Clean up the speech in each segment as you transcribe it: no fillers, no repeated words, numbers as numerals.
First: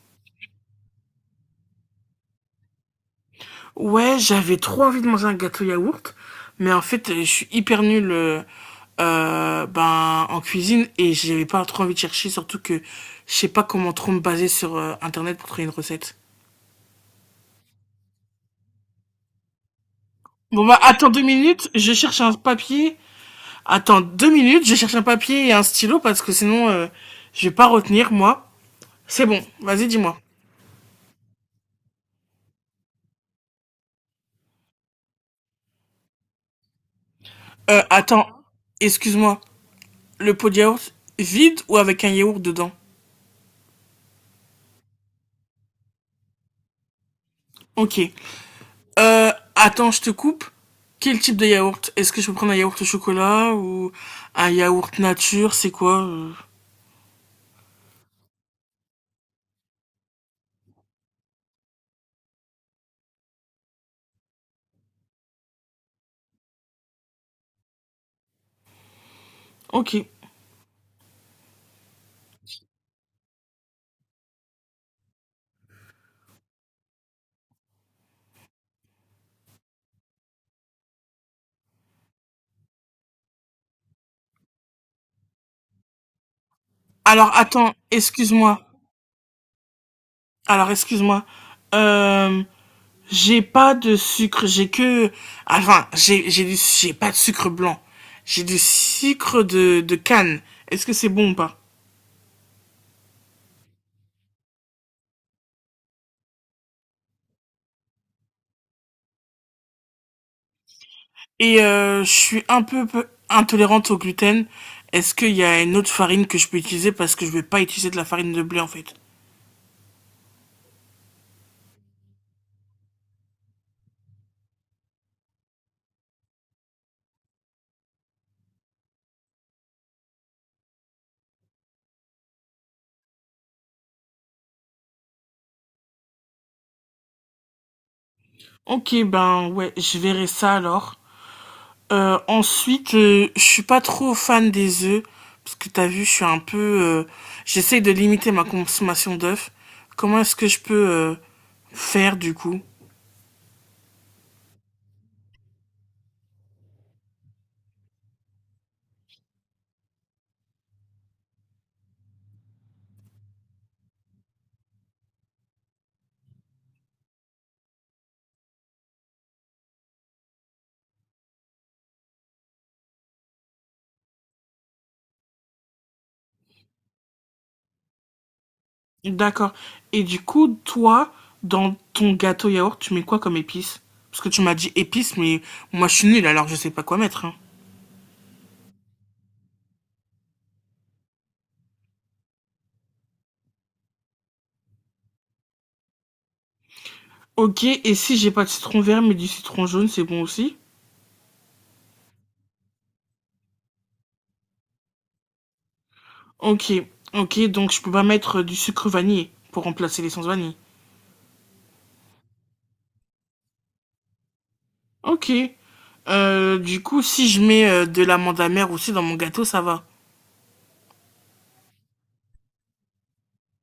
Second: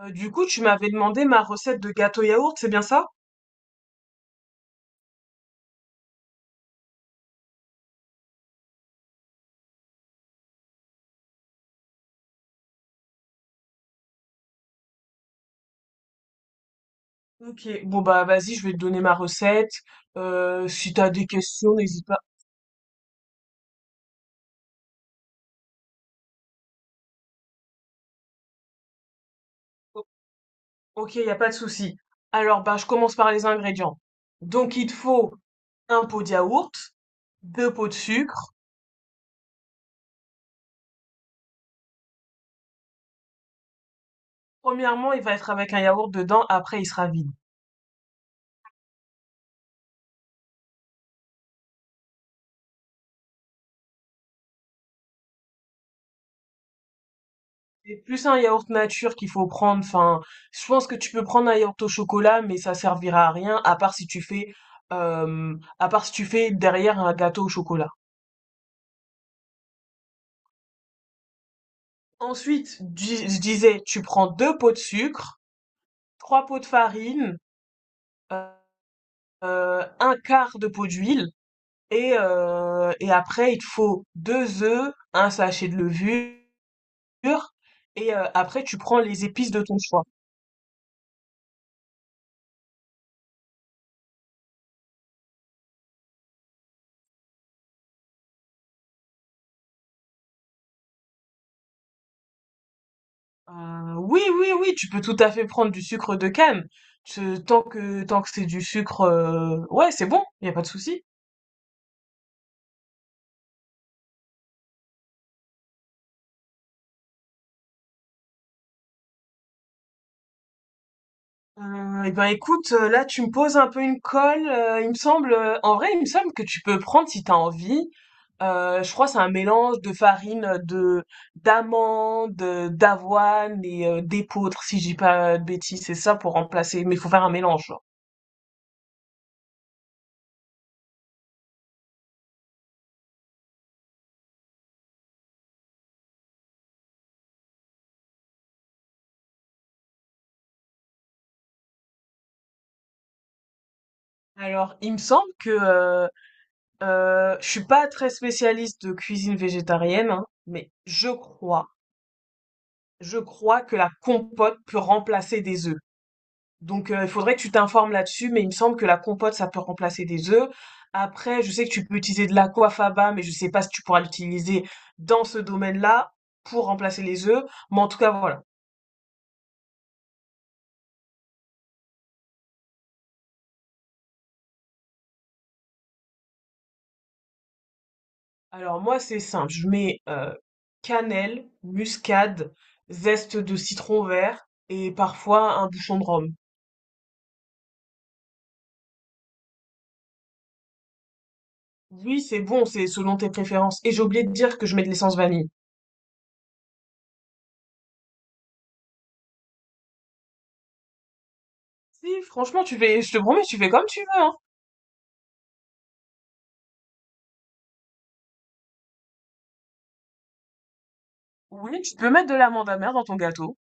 Tu m'avais demandé ma recette de gâteau yaourt, c'est bien ça? Ouais, j'avais trop envie de manger un gâteau yaourt, mais en fait, je suis hyper nul en cuisine et j'avais pas trop envie de chercher, surtout que je sais pas comment trop me baser sur Internet pour trouver une recette. Ok, bon bah vas-y, je vais te donner ma recette. Bon bah Si attends t'as deux des minutes, questions, je n'hésite pas. cherche un papier. Attends deux minutes, je cherche un papier et un stylo parce que sinon je vais pas retenir moi. C'est bon, vas-y O- dis-moi. Ok, y a pas de souci. Alors bah je commence par les ingrédients. Donc il te faut un pot de yaourt, deux pots de Attends, sucre. excuse-moi, le pot de yaourt vide ou avec un yaourt dedans? Premièrement, il va être avec un yaourt dedans, après il sera vide. Ok. Attends, je te coupe. Quel type de yaourt? Est-ce que je peux prendre un yaourt au chocolat ou un yaourt nature? C'est quoi C'est plus un yaourt nature qu'il faut prendre. Enfin, je pense que tu peux prendre un yaourt au chocolat, mais ça servira à rien, à part si tu fais derrière un gâteau au chocolat. Ok. Ensuite, je disais, tu prends deux pots de sucre, trois pots de farine, euh, un quart de pot d'huile, et après, il te faut deux œufs, un sachet de levure, Alors attends, et excuse-moi. après tu prends les épices de ton choix. Alors excuse-moi. Euh, j'ai pas de sucre. J'ai que. Enfin, j'ai du. J'ai pas de sucre blanc. J'ai du sucre de canne. Est-ce que c'est bon ou pas? Oui, oui, oui, tu peux tout à fait prendre du sucre de canne. Ce tant que c'est du sucre, ouais, c'est bon, il y a pas de souci. Et je suis un peu, peu intolérante au gluten. Est-ce qu'il y a une autre farine que je peux utiliser parce que je vais pas utiliser de la farine de blé en fait? Eh ben écoute, là tu me poses un peu une colle. Il me semble, en vrai, il me semble que tu peux prendre si t'as envie. Je crois que c'est un mélange de farine de d'amandes, d'avoine et d'épeautre, si je dis pas de bêtises. C'est ça pour remplacer. Mais il faut faire un mélange. Genre. Ok, ben ouais, je verrai ça alors. Ensuite, je suis pas trop fan des œufs, parce que t'as vu, je suis un peu... j'essaie de limiter ma consommation d'œufs. Comment est-ce que je peux faire du coup? Alors, il me semble que je suis pas très spécialiste de cuisine végétarienne, hein, mais je crois que la compote peut remplacer des œufs. Donc, il faudrait que tu t'informes là-dessus, mais il me semble que la compote, ça peut remplacer des œufs. Après, je sais que tu peux utiliser de l'aquafaba, mais je sais pas si tu pourras l'utiliser dans ce domaine-là pour remplacer les œufs. Mais en tout cas, voilà. D'accord. Et du coup, toi, dans ton gâteau yaourt, tu mets quoi comme épice? Parce que tu m'as dit épices, mais moi je suis nulle, alors je sais pas quoi mettre, hein. Alors, moi, c'est simple. Je mets cannelle, muscade, zeste de citron vert et parfois un bouchon de rhum. Ok, et si j'ai pas de citron vert, mais du citron jaune, c'est bon aussi? Oui, c'est bon, c'est selon tes préférences. Et j'ai oublié de dire que je mets de l'essence vanille. Ok, ok, donc je peux pas mettre du sucre vanillé pour remplacer l'essence vanille. Si, franchement, tu fais, je te promets, tu fais comme tu veux, hein. Ok. Du coup, si je mets de l'amande amère aussi dans mon gâteau, ça va. Oui, tu peux mettre de l'amande amère dans ton gâteau.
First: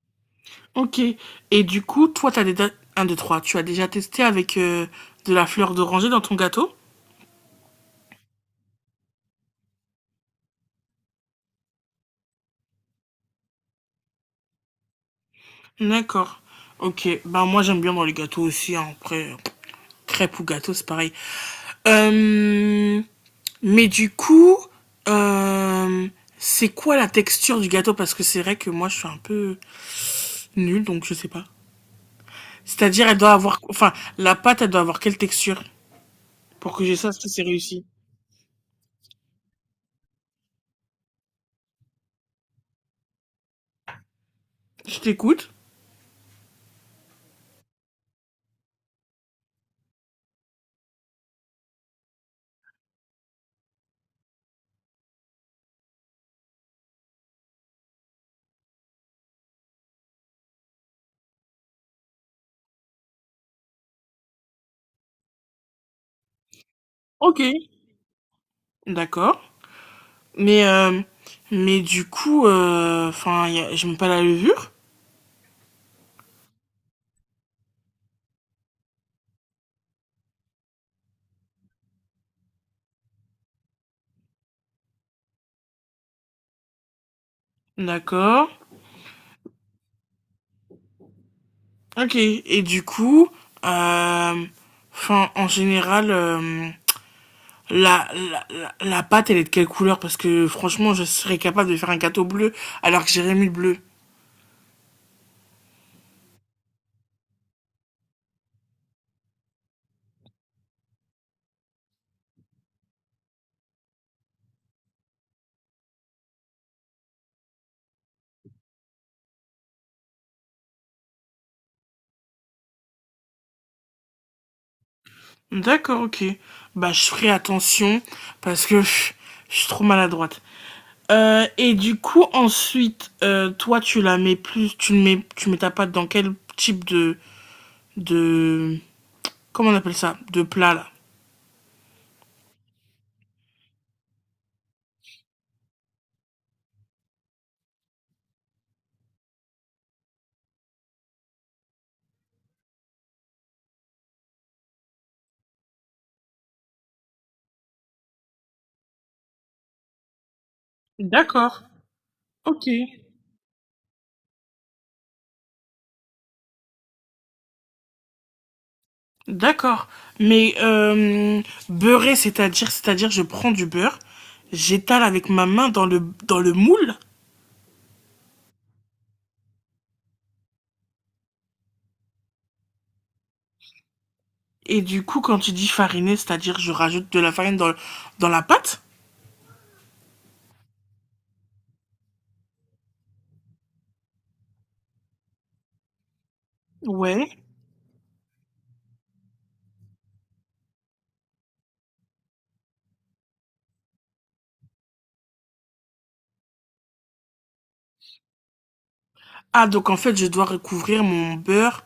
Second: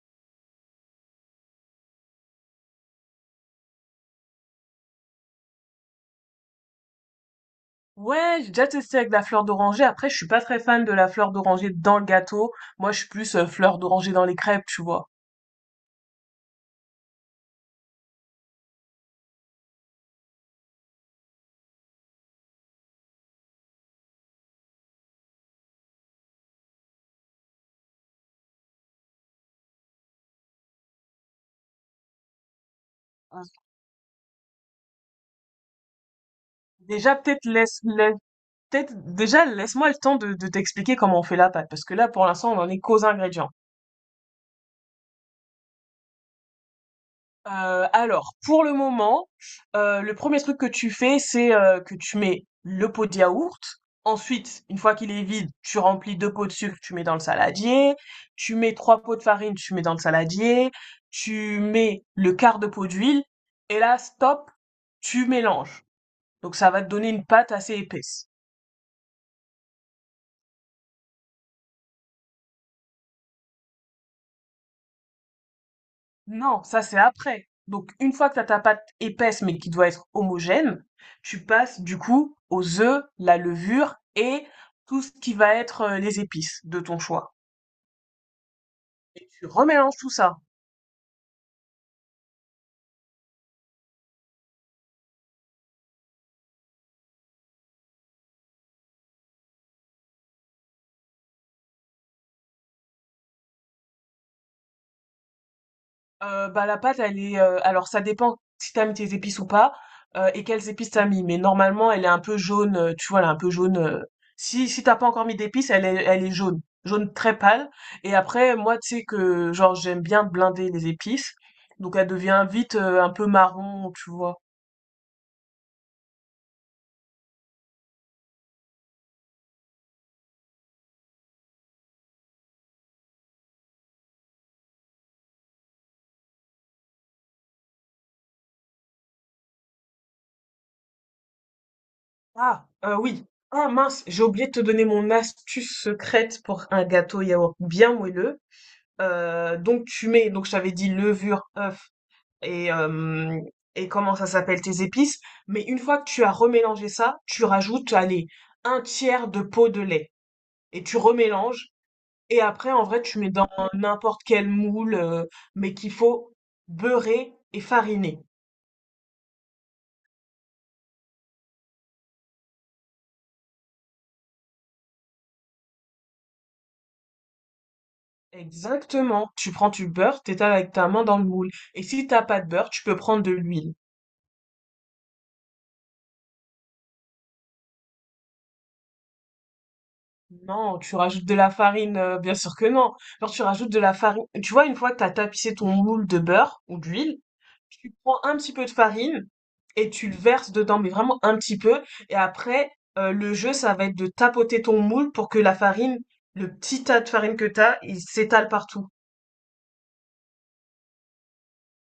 Ok. Et du coup, toi, t'as déjà... un 2, 3. Tu as déjà testé avec de la fleur d'oranger dans ton gâteau? Ouais, j'ai déjà testé avec la fleur d'oranger. Après, je suis pas très fan de la fleur d'oranger dans le gâteau. Moi, je suis plus fleur d'oranger dans les crêpes, tu vois. D'accord. Ok. Ben, moi, j'aime bien dans les gâteaux aussi, hein. Après, crêpes ou gâteau, c'est pareil. Euh, Mais du coup, euh, c'est quoi la texture du gâteau? Parce que c'est vrai que moi, je suis un peu nulle, donc je sais pas. C'est-à-dire, elle doit Ah. avoir... Enfin, la pâte, elle doit avoir quelle texture? Pour que j'ai ça, Déjà, ça c'est peut-être laisse, réussi. laisse- peut-être déjà laisse-moi le temps de t'expliquer comment on fait la pâte, parce que là, pour l'instant, on en est qu'aux ingrédients. Je t'écoute. Alors pour le moment, le premier truc que tu fais, c'est que tu mets le pot de yaourt. Ensuite, une fois qu'il est vide, tu remplis 2 pots de sucre, tu mets dans le saladier. Tu mets 3 pots de farine, tu mets dans le saladier. Tu mets le quart de pot d'huile et là, stop, tu mélanges. Donc ça va te donner une Ok, pâte assez épaisse. d'accord. Mais, euh, mais du coup, je mets pas la levure. Non, ça c'est après. Donc une fois que tu as ta pâte épaisse mais qui doit être homogène, tu passes du coup aux œufs, la levure et tout ce qui va être les épices de ton choix. D'accord. Et tu remélanges tout ça. Ok. Et du coup, euh, en général, la pâte, elle est de quelle couleur? Parce que franchement, je serais capable de faire un gâteau bleu alors que j'ai rien mis le bleu. Bah la pâte elle est alors ça dépend si t'as mis tes épices ou pas, et quelles épices t'as mis, mais normalement elle est un peu jaune, tu vois elle est un peu jaune, si t'as pas encore mis d'épices elle est jaune jaune très pâle. Et après moi tu sais que genre j'aime bien blinder les épices, donc elle devient vite un peu marron, tu vois. D'accord, ok. Bah, je ferai attention parce que pff, je suis trop maladroite. Et du coup, ensuite, toi, tu la mets plus, tu le mets, tu mets ta pâte dans quel type de comment on appelle ça, de plat là? Oui. Ah mince, j'ai oublié de te donner mon astuce secrète pour un gâteau yaourt bien moelleux. Donc tu mets donc j'avais dit levure œuf et et comment ça s'appelle, tes épices. Mais une fois que tu as remélangé ça, tu rajoutes, allez, un tiers de pot de lait et tu D'accord, remélanges. Et ok. après, en vrai, tu mets dans n'importe quel moule, mais qu'il faut beurrer et fariner. D'accord. Mais beurrer, c'est-à-dire, je prends du beurre, j'étale avec ma main dans le moule, Exactement. Tu prends du beurre, t'étales avec ta main dans le moule. Et si t'as pas de beurre, tu peux prendre de l'huile. et du coup, quand tu dis fariner, c'est-à-dire, je rajoute de la farine dans la pâte. Non, tu rajoutes de la farine, bien sûr que non. Genre, tu rajoutes de la farine. Tu vois, une fois que tu as tapissé ton moule de beurre ou d'huile, Ouais. tu prends un petit peu de farine et tu le verses dedans, mais vraiment un petit peu. Et après, le jeu, ça va être de tapoter ton moule pour que le petit tas de farine que tu as, il s'étale partout. Ah, donc en fait, je dois recouvrir mon beurre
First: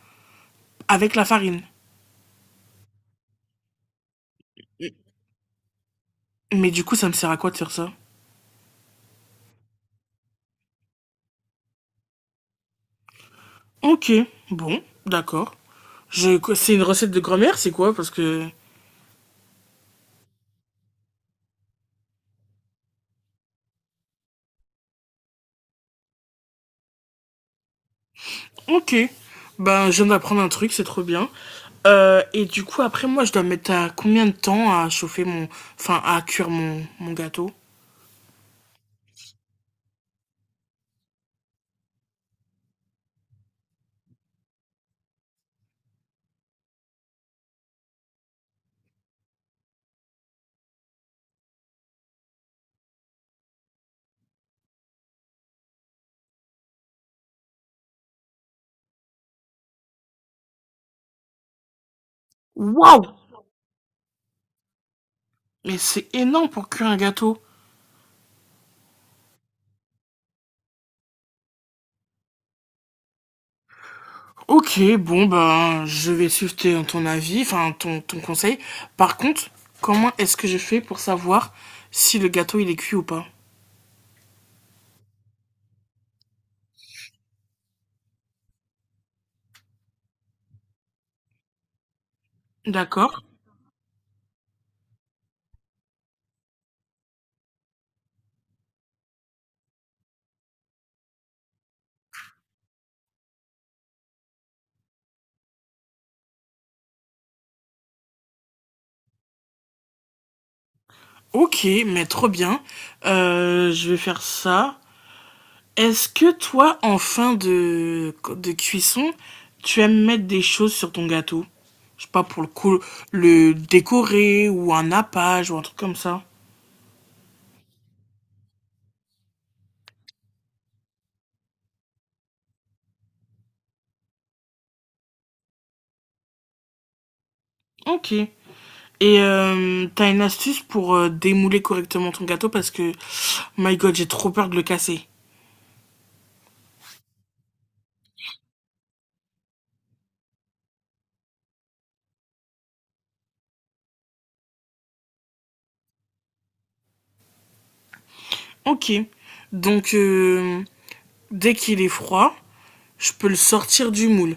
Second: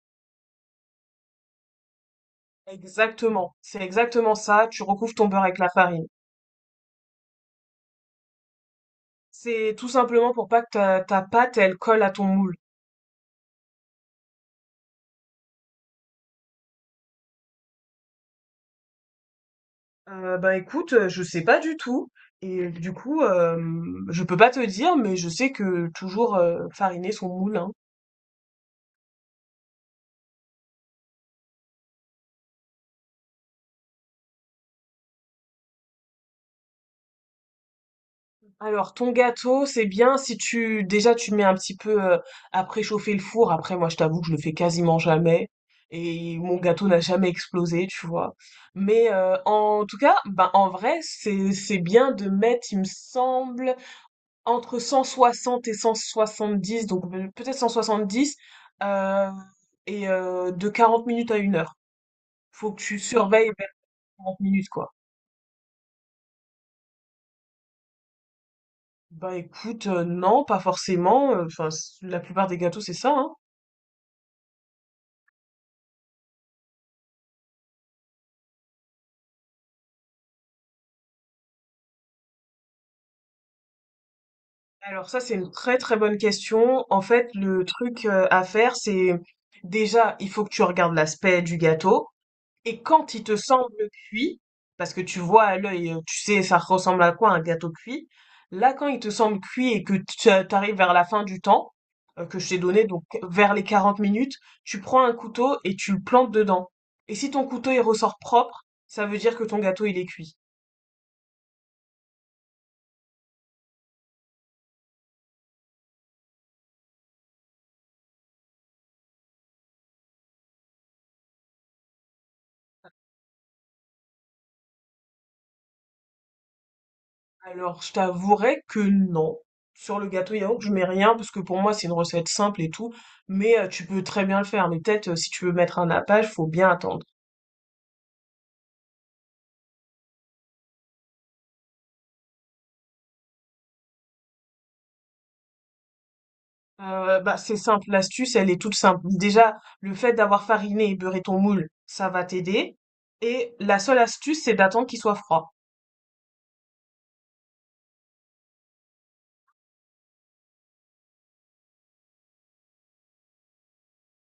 avec la farine. Exactement. C'est exactement ça. Tu recouvres ton beurre avec la farine. Mais du coup, ça me sert à quoi de faire ça? C'est tout simplement pour pas que ta pâte, elle colle à ton moule. Ok, bon, d'accord. Je... C'est une recette de grand-mère, c'est quoi? Parce que... Bah, écoute, je sais pas du tout et du coup, je peux pas te dire, mais je sais que toujours, fariner son moule, hein. Ok, ben je viens d'apprendre un truc, c'est trop bien. Et du coup, après, moi, je dois mettre à combien de temps à chauffer mon... Enfin, à cuire mon gâteau? Alors ton gâteau, c'est bien si tu mets un petit peu, à préchauffer le four. Après moi, je t'avoue que je le fais quasiment jamais et mon gâteau n'a jamais explosé, tu vois? Mais, en tout cas, ben, en vrai, c'est bien de mettre, il me semble, entre 160 et 170, donc peut-être 170, euh, et de 40 minutes à une heure. Faut que tu Waouh! surveilles vers 40 minutes, quoi. Mais c'est énorme pour cuire un gâteau. Bah écoute, non, pas forcément. Enfin, la plupart des gâteaux, c'est ça, hein. Ok, bon ben, je vais suivre ton avis, enfin ton conseil. Par contre, comment est-ce que je fais pour savoir si le gâteau il est cuit ou pas? Alors ça, c'est une très très bonne question. En fait, le truc à faire, c'est déjà, il faut que tu regardes l'aspect du gâteau. Et quand D'accord. il te semble cuit, parce que tu vois à l'œil, tu sais, ça ressemble à quoi un gâteau cuit, là, quand il te semble cuit et que tu arrives vers la fin du temps, que je t'ai donné, donc vers les 40 minutes, tu prends un couteau et tu le plantes dedans. Et si ton couteau, il ressort propre, ça veut dire que ton gâteau, il est cuit. Ok, mais trop bien. Je vais faire ça. Est-ce que toi, en fin de cuisson, tu aimes mettre des choses sur ton gâteau? Je sais pas, pour le décorer ou un nappage ou un truc comme ça. Alors, je t'avouerai que non. Sur le gâteau yaourt, je mets rien, parce que pour moi, c'est une recette simple et tout, mais tu peux très bien le faire. Mais peut-être, si tu veux mettre un nappage, faut bien attendre. Ok. Et t'as une astuce pour démouler correctement ton gâteau parce que, my god, j'ai trop peur de le casser. Bah, c'est simple, l'astuce, elle est toute simple. Déjà, le fait d'avoir fariné et beurré ton moule, ça va t'aider. Et la seule astuce, c'est d'attendre qu'il soit froid. Ok. Donc, dès qu'il est froid, je peux le sortir du moule.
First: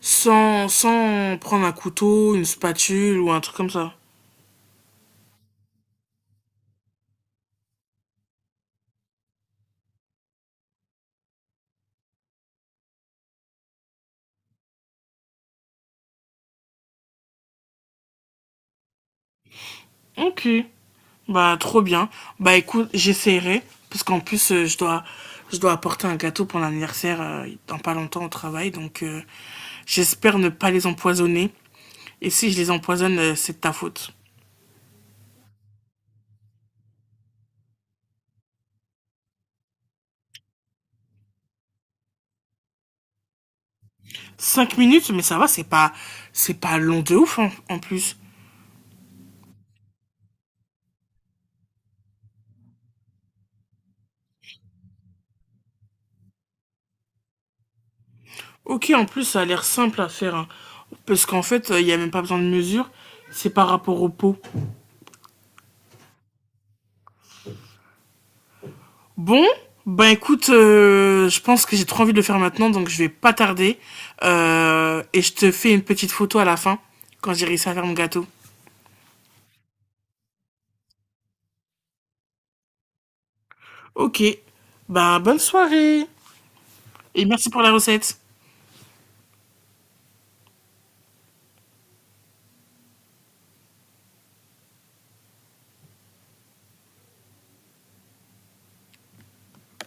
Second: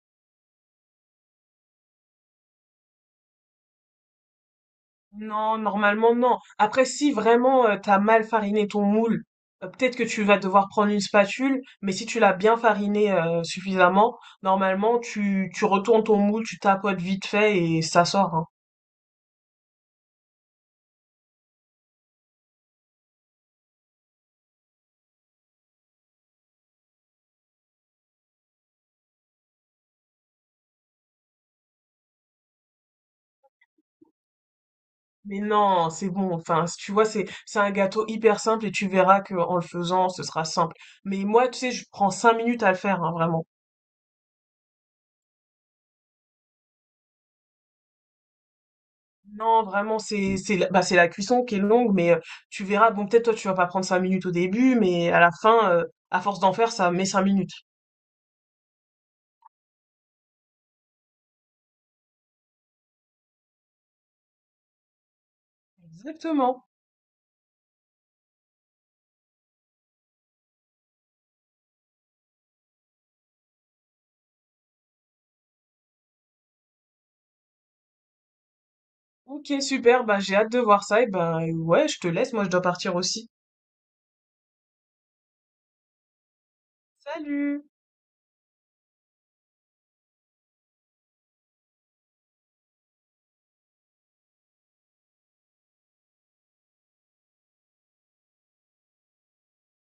Sans prendre un couteau, une spatule ou un truc comme ça. Non, normalement non. Après, si vraiment t'as mal fariné ton moule, peut-être que tu vas devoir prendre une spatule, mais si tu l'as bien fariné suffisamment, normalement tu retournes ton moule, tu tapotes vite fait et ça sort, hein. Ok. Bah, trop bien. Bah, écoute, j'essaierai. Parce qu'en plus, je dois apporter un gâteau pour l'anniversaire dans pas longtemps au travail. Donc, j'espère ne pas les empoisonner. Et si je les empoisonne, c'est de ta faute. Mais non, c'est bon. Enfin, tu vois, c'est un gâteau hyper simple et tu verras que en le faisant, ce sera simple. Mais moi, tu sais, je prends 5 minutes à le faire, hein, vraiment. 5 minutes, mais ça va, c'est pas long de ouf en, en plus. Non, vraiment, c'est la cuisson qui est longue, mais tu verras, bon, peut-être toi, tu vas pas prendre 5 minutes au début, mais à la fin, à force d'en faire, ça met 5 minutes. Ok, en plus, ça a l'air simple à faire, hein. Parce qu'en fait, il n'y a même pas besoin de mesure. C'est par rapport au pot. Exactement. Bon, bah écoute, je pense que j'ai trop envie de le faire maintenant, donc je vais pas tarder. Et je te fais une petite photo à la fin, quand j'ai réussi à faire mon gâteau. Ok, super, bah, j'ai hâte de voir ça, et ben ouais, je te laisse, moi, je dois partir aussi. Ok, bah bonne soirée. Et merci pour Salut! la recette.